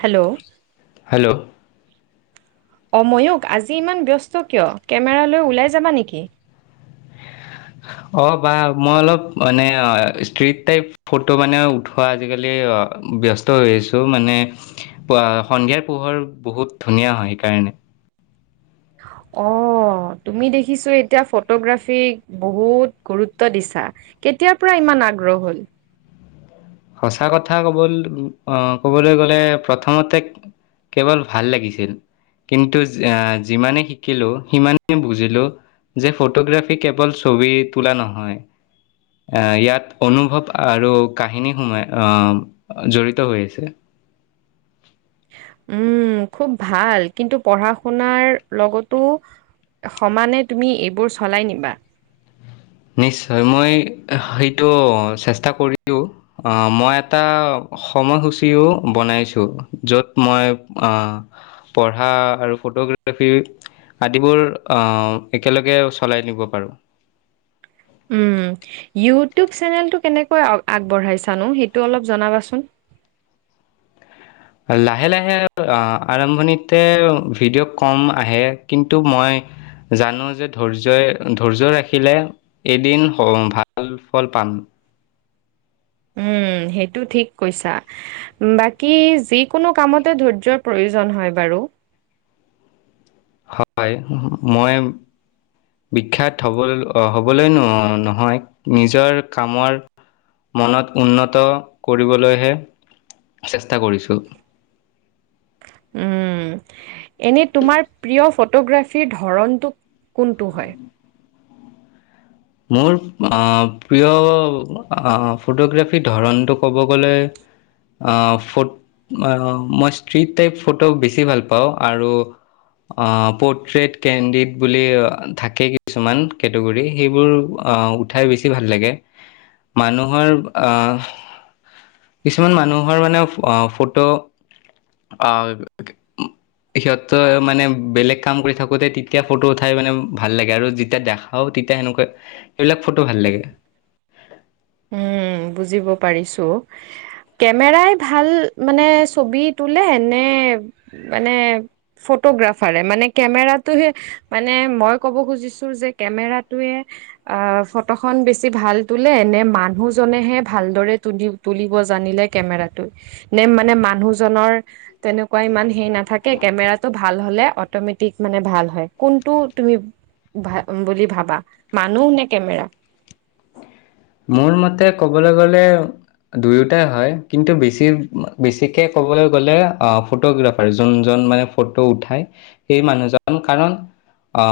Hello? Hello? অ ময়ূক আজি ইমান ব্যস্ত কিয়, কেমেৰা লৈ ওলাই যাবা নেকি? অ বা মই অলপ মানে আ ষ্ট্ৰীট টাইপ ফটো মানে উঠোৱা আজিকালি ব্যস্ত হৈ আছো মানে পুৱা সন্ধিয়াৰ পোহৰ বহুত ধুনীয়া হয় সেইকাৰণে। অ, তুমি দেখিছো এতিয়া ফটোগ্ৰাফিক বহুত গুৰুত্ব দিছা, কেতিয়াৰ পৰা ইমান আগ্ৰহ হল? সঁচা কথা কবল, আহ ক'বলৈ গ'লে প্ৰথমতে কেৱল ভাল লাগিছিল। কিন্তু যি আহ যিমানে শিকিলো সিমানেই বুজিলো যে ফটোগ্ৰাফী কেৱল ছবি তোলা নহয়। এহ ইয়াত অনুভৱ আৰু কাহিনী সোমাই আহ জড়িত হৈ আছে। উম খুব ভাল, কিন্তু পঢ়া-শুনাৰ লগতো সমানে তুমি এইবোৰ চলাই নিবা। নিশ্চয় মই সেইটো চেষ্টা কৰিলো। অঁহ মই এটা সময়সূচীও বনাইছো, য'ত মই আহ পঢ়া আৰু ফটোগ্ৰাফী আদিবোৰ একেলগে অহ চলাই নিব পাৰোঁ। উম ইউটিউব চেনেলটো কেনেকৈ আগবঢ়াইছানো সেইটো অলপ জনাবাচোন? লাহে লাহে অঁ আৰম্ভণিতে ভিডিঅ' কম আহে কিন্তু মই জানো যে ধৈৰ্যই ধৈৰ্য ৰাখিলে এদিন স ভাল ফল পাম। উম সেইটো ঠিক কৈছা। বাকী যিকোনো কামতে ধৈৰ্যৰ প্ৰয়োজন হয় বাৰু। হয় মই বিখ্যাত হ'ব হ'বলৈ নহয় নিজৰ কামৰ মনত উন্নত কৰিবলৈহে চেষ্টা কৰিছোঁ। উম। এনেই তোমাৰ প্ৰিয় ফটোগ্ৰাফীৰ ধৰণটো কোনটো হয়? মোৰ অঁ প্ৰিয় অহ ফটোগ্ৰাফীৰ ধৰণটো ক'ব গ'লে আহ ফট অঁ মই ষ্ট্ৰিট টাইপ ফটো বেছি ভাল পাওঁ আৰু অ পৰ্ট্ৰেট, কেণ্ডিত বুলি থাকে কিছুমান কেটেগৰী সেইবোৰ আহ উঠাই বেছি ভাল লাগে। মানুহৰ আহ কিছুমান মানুহৰ মানে অঁ ফটো আহ [inaudible] সিহঁতৰ মানে বেলেগ কাম কৰি থাকোঁতে তেতিয়া ফটো উঠাই মানে ভাল লাগে আৰু যেতিয়া দেখাও তি তে সেনেকুৱা সেইবিলাক ফটো ভাল লাগে। উম বুজিব পাৰিছোঁ। কেমেৰাই ভাল মানে ছবি তোলে নে মানে ফটোগ্ৰাফাৰে মানে কেমেৰাটো সে মানে মই ক'ব খুজিছো যে কেমেৰাটোৱে আ ফটোখন বেছি ভাল তুল নে মানুহজনেহে ভালদৰে তুলি তুলিব জানিলে কেমেৰাটো নে মানে মানুহজনৰ তেনেকুৱা ইমান হে নাথাকে কেমেৰাটো ভাল হলে অটমেটিক মানে ভাল হয়, কোনটো তুমি ভ বুলি ভাবা মানুহ নে কেমেৰা? মোৰ মতে ক'বলে গ'লে দুয়োটাই হয়, কিন্তু বেছি বেছিকে ক'বলৈ গ'লে অঁ ফটোগ্ৰাফাৰ যোনজন মানে ফটো উঠাই সেই মানুহজন, কাৰণ অ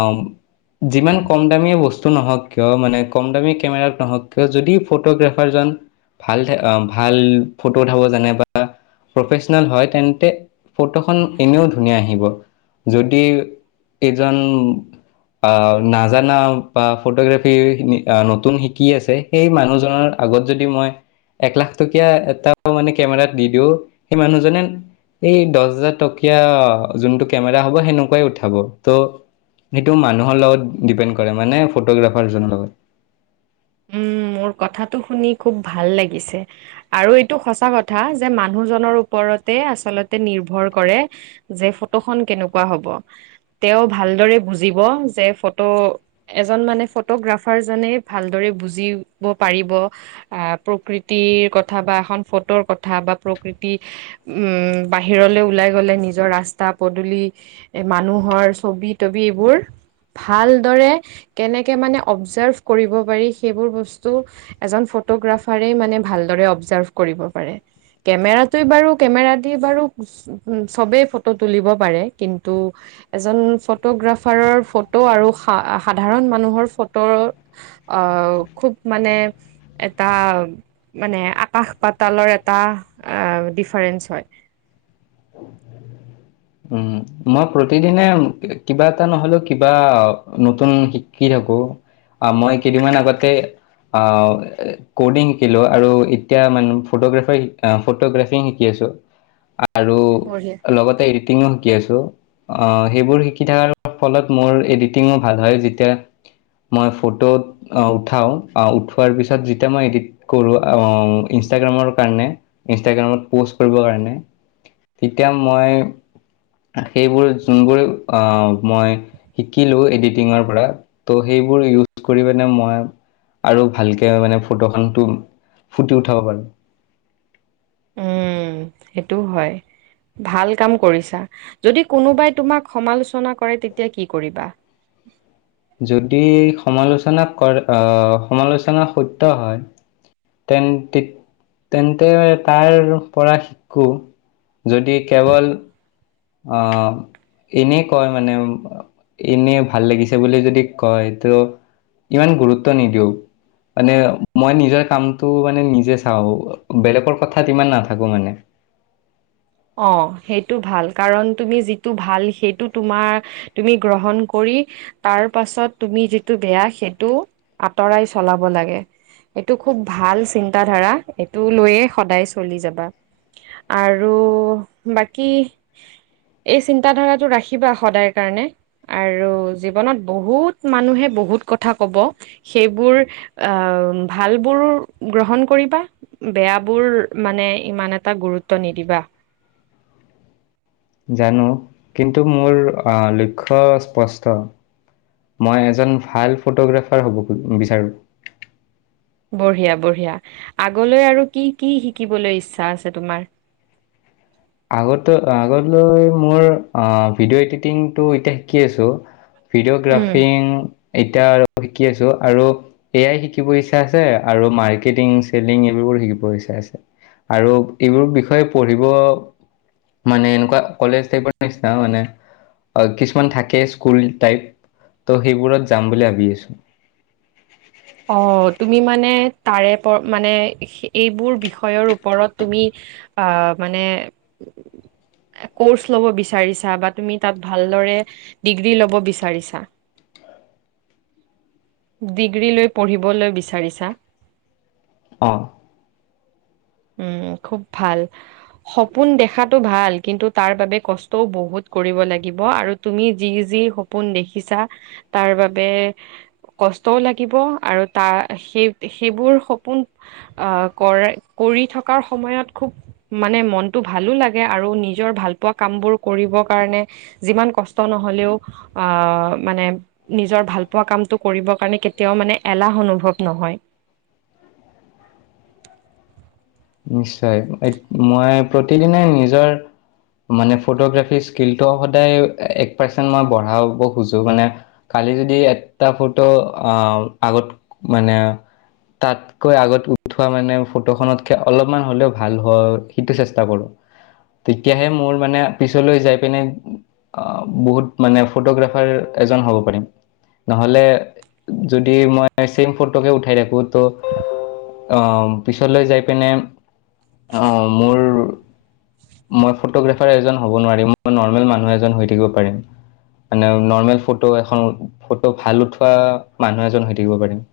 যিমান কম দামীয়ে বস্তু নহওক কিয় মানে কম দামী কেমেৰাত নহওক যদি ফটোগ্ৰাফাৰজন ভাল থা অঁ ভাল ফটো উঠাব জানে বা প্ৰফেচনেল হয় তেন্তে ফটোখন এনেও ধুনীয়া আহিব, যদি এজন অ নাজানা বা ফটোগ্ৰাফিৰ নতুন শিকি আছে সেই মানুহজনৰ আগত যদি মই এক লাখ টকীয়া এটা মানে কেমেৰাত দি দিওঁ, সেই মানুহজনে এই দহ হাজাৰ টকীয়া যোনটো কেমেৰা হ'ব সেনেকুৱাই উঠাব ত' সেইটো মানুহৰ লগত ডিপেণ্ড কৰে মানে ফটোগ্ৰাফাৰজনৰ লগত। উম, মোৰ কথাটো শুনি খুব ভাল লাগিছে। আৰু এইটো সঁচা কথা যে মানুহজনৰ ওপৰতে আচলতে নিৰ্ভৰ কৰে। যে ফটোখন কেনেকুৱা হ'ব, তেওঁ ভালদৰে বুজিব যে ফটো এজন মানে ফটোগ্ৰাফাৰ জনে ভালদৰে বুজিব পাৰিব। আহ, প্ৰকৃতিৰ কথা বা এখন ফটোৰ কথা বা প্ৰকৃতি উম, বাহিৰলৈ ওলাই গ'লে নিজৰ ৰাস্তা পদূলি। এ, মানুহৰ ছবি তবি এইবোৰ। ভালদৰে কেনেকে মানে অবজাৰ্ভ কৰিব পাৰি সেইবোৰ বস্তু এজন ফটোগ্ৰাফাৰে মানে ভালদৰে অবজাৰ্ভ কৰিব পাৰে। কেমেৰাটো বাৰু কেমেৰা দি বাৰু চবেই ফটো তুলিব পাৰে কিন্তু এজন ফটোগ্ৰাফাৰৰ ফটো আৰু সাধাৰণ মানুহৰ ফটো অ' খুব মানে এটা মানে আকাশ পাতালৰ এটা অ' ডিফাৰেন্ঞ্চ হয়। উম, মই প্ৰতিদিনে কিবা এটা নহ'লেও কিবা, নতুন শিকি থাকোঁ। অ' মই কেইদিনমান আগতে অ' ক'ডিং শিকিলোঁ আৰু এতিয়া মানু ফটোগ্ৰাফাৰ শিকা ফটোগ্ৰাফিং শিকি আছোঁ। আৰু বঢ়িয়া। লগতে এডিটিঙো শিকি আছোঁ। [unintelligible] সেইবোৰ শিকি থকাৰ ফলত মোৰ এডিটিঙো ভাল হয় যেতিয়া মই ফটোত উঠাও, উঠোৱাৰ পিছত যেতিয়া মই এডিট কৰোঁ ইনষ্টাগ্ৰামৰ কাৰণে ইনষ্টাগ্ৰামত পোষ্ট কৰিবৰ কাৰণে, তেতিয়া মই সেইবোৰ যোনবোৰে অ' মই শিকিলোঁ এডিটিঙৰ পৰা, ত' সেইবোৰ ইউজ কৰি পিনে মই আৰু ভালকে মানে ফটোখনটো ফুটি উঠাব পাৰোঁ। উম, সেইটোও হয়। ভাল কাম কৰিছা, যদি কোনোবাই তোমাক সমালোচনা কৰে তেতিয়া কি কৰিবা? যদি সমালোচনা কৰে আহ, সমালোচনা সত্য হয়। [unintelligible] তেন্তে তাৰ পৰা শিকোঁ, যদি কেৱল অ' এনে কয় মানে এনে ভাল লাগিছে বুলি যদি কয় ত' ইমান গুৰুত্ব নিদিওঁ। মানে মই নিজৰ কামটো মানে নিজে চাওঁ, বেলেগৰ কথাত ইমান নাথাকোঁ মানে। অ' সেইটো ভাল, কাৰণ তুমি যিটো ভাল সেইটো তোমাৰ তুমি গ্ৰহণ কৰি তাৰ পাছত তুমি যিটো বেয়া সেইটো, আঁতৰাই চলাব লাগে। এইটো খুব ভাল চিন্তা ধাৰা এইটো লৈয়ে সদায় চলি যাবা। আৰু বাকী এই চিন্তা ধাৰাটো ৰাখিবা সদায় কাৰণে। আৰু জীৱনত বহুত মানুহে বহুত কথা ক'ব। সেইবোৰ আহ, ভালবোৰ গ্ৰহণ কৰিবা। বেয়া বোৰ মানে ইমান এটা গুৰুত্ব নিদিবা। জানো কিন্তু মোৰ লক্ষ্য স্পষ্ট। মই এজন ভাল ফ'টোগ্ৰাফাৰ হ'ব বিচাৰোঁ। বঢ়িয়া, বঢ়িয়া আগলৈ আৰু কি কি শিকিবলৈ ইচ্ছা আছে তোমাৰ? আগতে, আগলৈ মোৰ ভিডিঅ' এডিটিংটো এতিয়া শিকি আছোঁ। ভিডিঅ' উম। গ্ৰাফিং এতিয়া আৰু শিকি আছোঁ আৰু এ আই শিকিব ইচ্ছা আছে আৰু মাৰ্কেটিং চেলিং এইবোৰ শিকিব ইচ্ছা আছে। আৰু এইবোৰ বিষয়ে পঢ়িব মানে এনেকুৱা কলেজ টাইপৰ নিচিনা মানে, কিছুমান থাকে স্কুল টাইপ। ত' সেইবোৰত যাম বুলি ভাবি আছোঁ। অ', তুমি মানে তাৰে মানে এইবোৰ বিষয়ৰ ওপৰত তুমি অ' মানে ক'ৰ্চ ল'ব বিচাৰিছা বা তুমি তাত ভালদৰে ডিগ্ৰী ল'ব বিচাৰিছা ডিগ্ৰী লৈ পঢ়িবলৈ বিচাৰিছা? অ'। উম, খুব ভাল। সপোন দেখাটো ভাল, কিন্তু তাৰ বাবে কষ্টও বহুত কৰিব লাগিব আৰু তুমি যি যি সপোন দেখিছা তাৰ বাবে কষ্টও লাগিব আৰু তাৰ সেই, সেইবোৰ সপোন আহ, কৰে কৰি থকাৰ সময়ত খুৱ মানে মনতটো ভালো লাগে আৰু নিজৰ ভাল পোৱা কাম বোৰ কৰিব কাৰণে যিমান কষ্ট নহলেও আহ, মানে নিজৰ ভাল পোৱা কামতটো কৰিবৰ কাৰণে কেতিয়াও মানে এলাহ অনুভৱ নহয়। নিশ্চয়, মই প্ৰতিদিনে নিজৰ মানে ফ'টোগ্ৰাফীৰ স্কিলটো সদায় এক পাৰ্চেণ্ট মই বঢ়াব খোজোঁ মানে কালি যদি এটা ফ'টো আগত মানে তাতকৈ আগত উঠোৱা মানে ফটোখনত অলপমান হ'লেও ভাল হয় সেইটো চেষ্টা কৰোঁ। তেতিয়াহে মোৰ মানে পিছলৈ যাই পিনে আ', বহুত মানে ফটোগ্ৰাফাৰ এজন হ'ব পাৰিম। নহ'লে যদি মই ছেম ফ'টোকে উঠাই থাকো ত' আহ, পিছলৈ যাই পিনে আহ মোৰ মই ফ'টোগ্ৰাফাৰ এজন হ'ব নোৱাৰিম মই নৰ্মেল মানুহ এজন হৈ থাকিব পাৰিম। মানে নৰ্মেল ফ'টো এখন ফটো ভাল উঠোৱা মানুহ এজন হৈ থাকিব পাৰিম।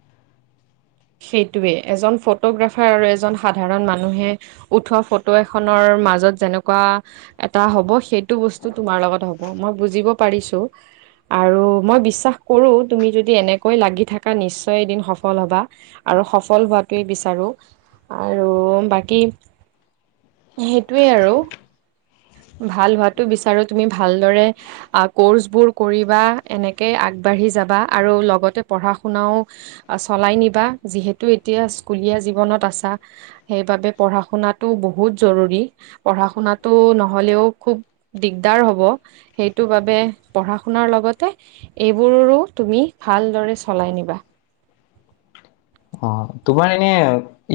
সেইটোৱে এজন ফ'টোগ্ৰাফাৰ আৰু এজন সাধাৰণ মানুহে উঠোৱা ফ'টো এখনৰ মাজত যেনেকুৱা এটা হ'ব সেইটো বস্তু তোমাৰ লগত হ'ব মই বুজিব পাৰিছোঁ। আৰু মই বিশ্বাস কৰোঁ, তুমি যদি এনেকৈ লাগি থাকা নিশ্চয় এদিন সফল হ'বা। আৰু সফল হোৱাটোৱেই বিচাৰোঁ আৰু বাকী সেইটোৱে আৰু ভাল হোৱাতটো বিচাৰো তুমি ভালদৰে কৰ্চ বোৰ কৰিবা এনেকে আগবাঢ়ি যাবা আৰু লগতে পঢ়া -শুনাও চলাই নিবা যিহেতু এতিয়া স্কুলীয়া জীৱনত আছা সেইবাবে পঢ়া শুনাাতটো বহুত জৰুৰী। পঢ়া-শুনাটো নহ'লেও খুব দিগদাৰ হ'ব। সেইটো বাবে পঢ়া-শুনাৰ লগতে এইবোৰৰো তুমি ভালদৰে চলাই নিবা। অ', তোমাৰ এনে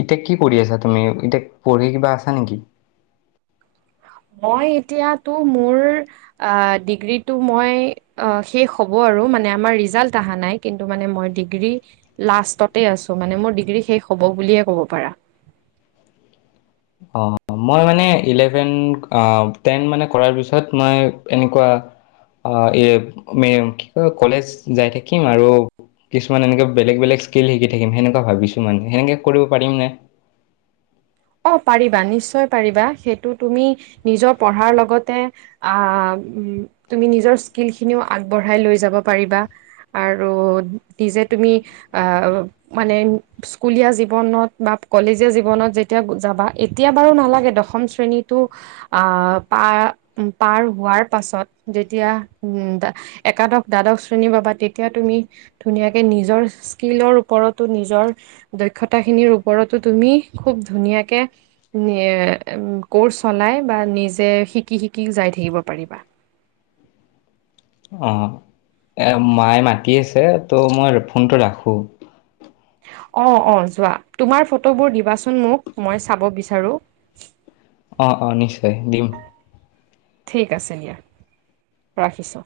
এতিয়া কি কৰি আছা তুমি, এতিয়া পঢ়ি কিবা আছা নেকি? মই এতিয়াতো মোৰ ডিগ্ৰীটো মই শেষ হ'ব আৰু মানে আমাৰ ৰিজাল্ট আহা নাই। কিন্তু মানে মই ডিগ্ৰী লাষ্টতে আছোঁ, মানে মোৰ ডিগ্ৰী শেষ হ'ব বুলিয়ে ক'ব পাৰা। অ', মই মানে ইলেভেন টেন মানে কৰাৰ পিছত মই এনেকুৱা অ', এ উ, কি কয় কলেজ যাই থাকিম আৰু কিছুমান এনেকৈ বেলেগ বেলেগ স্কিল শিকি থাকিম সনেকুৱা ভাবিছোঁ মানে, সেনেকে কৰিব পাৰিম নে? অ', পাৰিবা নিশ্চয় পাৰিবা, সেইটো তুমি নিজৰ পঢ়াৰ লগতে আ, তুমি নিজৰ স্কিল খিনিও আগবঢ়াই লৈ যাব পাৰিবা। আৰু নিজে তুমি মানে স্কুলীয়া জীৱনত বা কলেজীয়া জীৱনত যে তিয়া যাবা এতিয়া বাৰু নালাগে দশম শ্ৰেণীতো আহ পাৰ পাৰ হোৱাৰ পাছত যেতিয়া, উম একাদশ দ্বাদশ শ্ৰণী পাবা তেতিয়া তুমি ধুনীয়াকে নিজৰ স্কিলৰ ওপৰতো নিজৰ দক্ষতা খিনিৰ ওপৰতো তুমি খুব ধুনীয়াকে ক'ৰ্চ চলাই বা নিজে শিকি শিকি যাই থাকিবও পাৰিবা। অ', এই মায়ে মাতি আছে ত' মই ফোনটো ৰাখো। অ', অ', যোৱা তোমাৰ ফটোবোৰ দিবাচোন মোক মই চাব বিচাৰো। অ', অ', নিশ্চয় দিম। ঠিক আছে দিয়া ৰাখিছোঁ।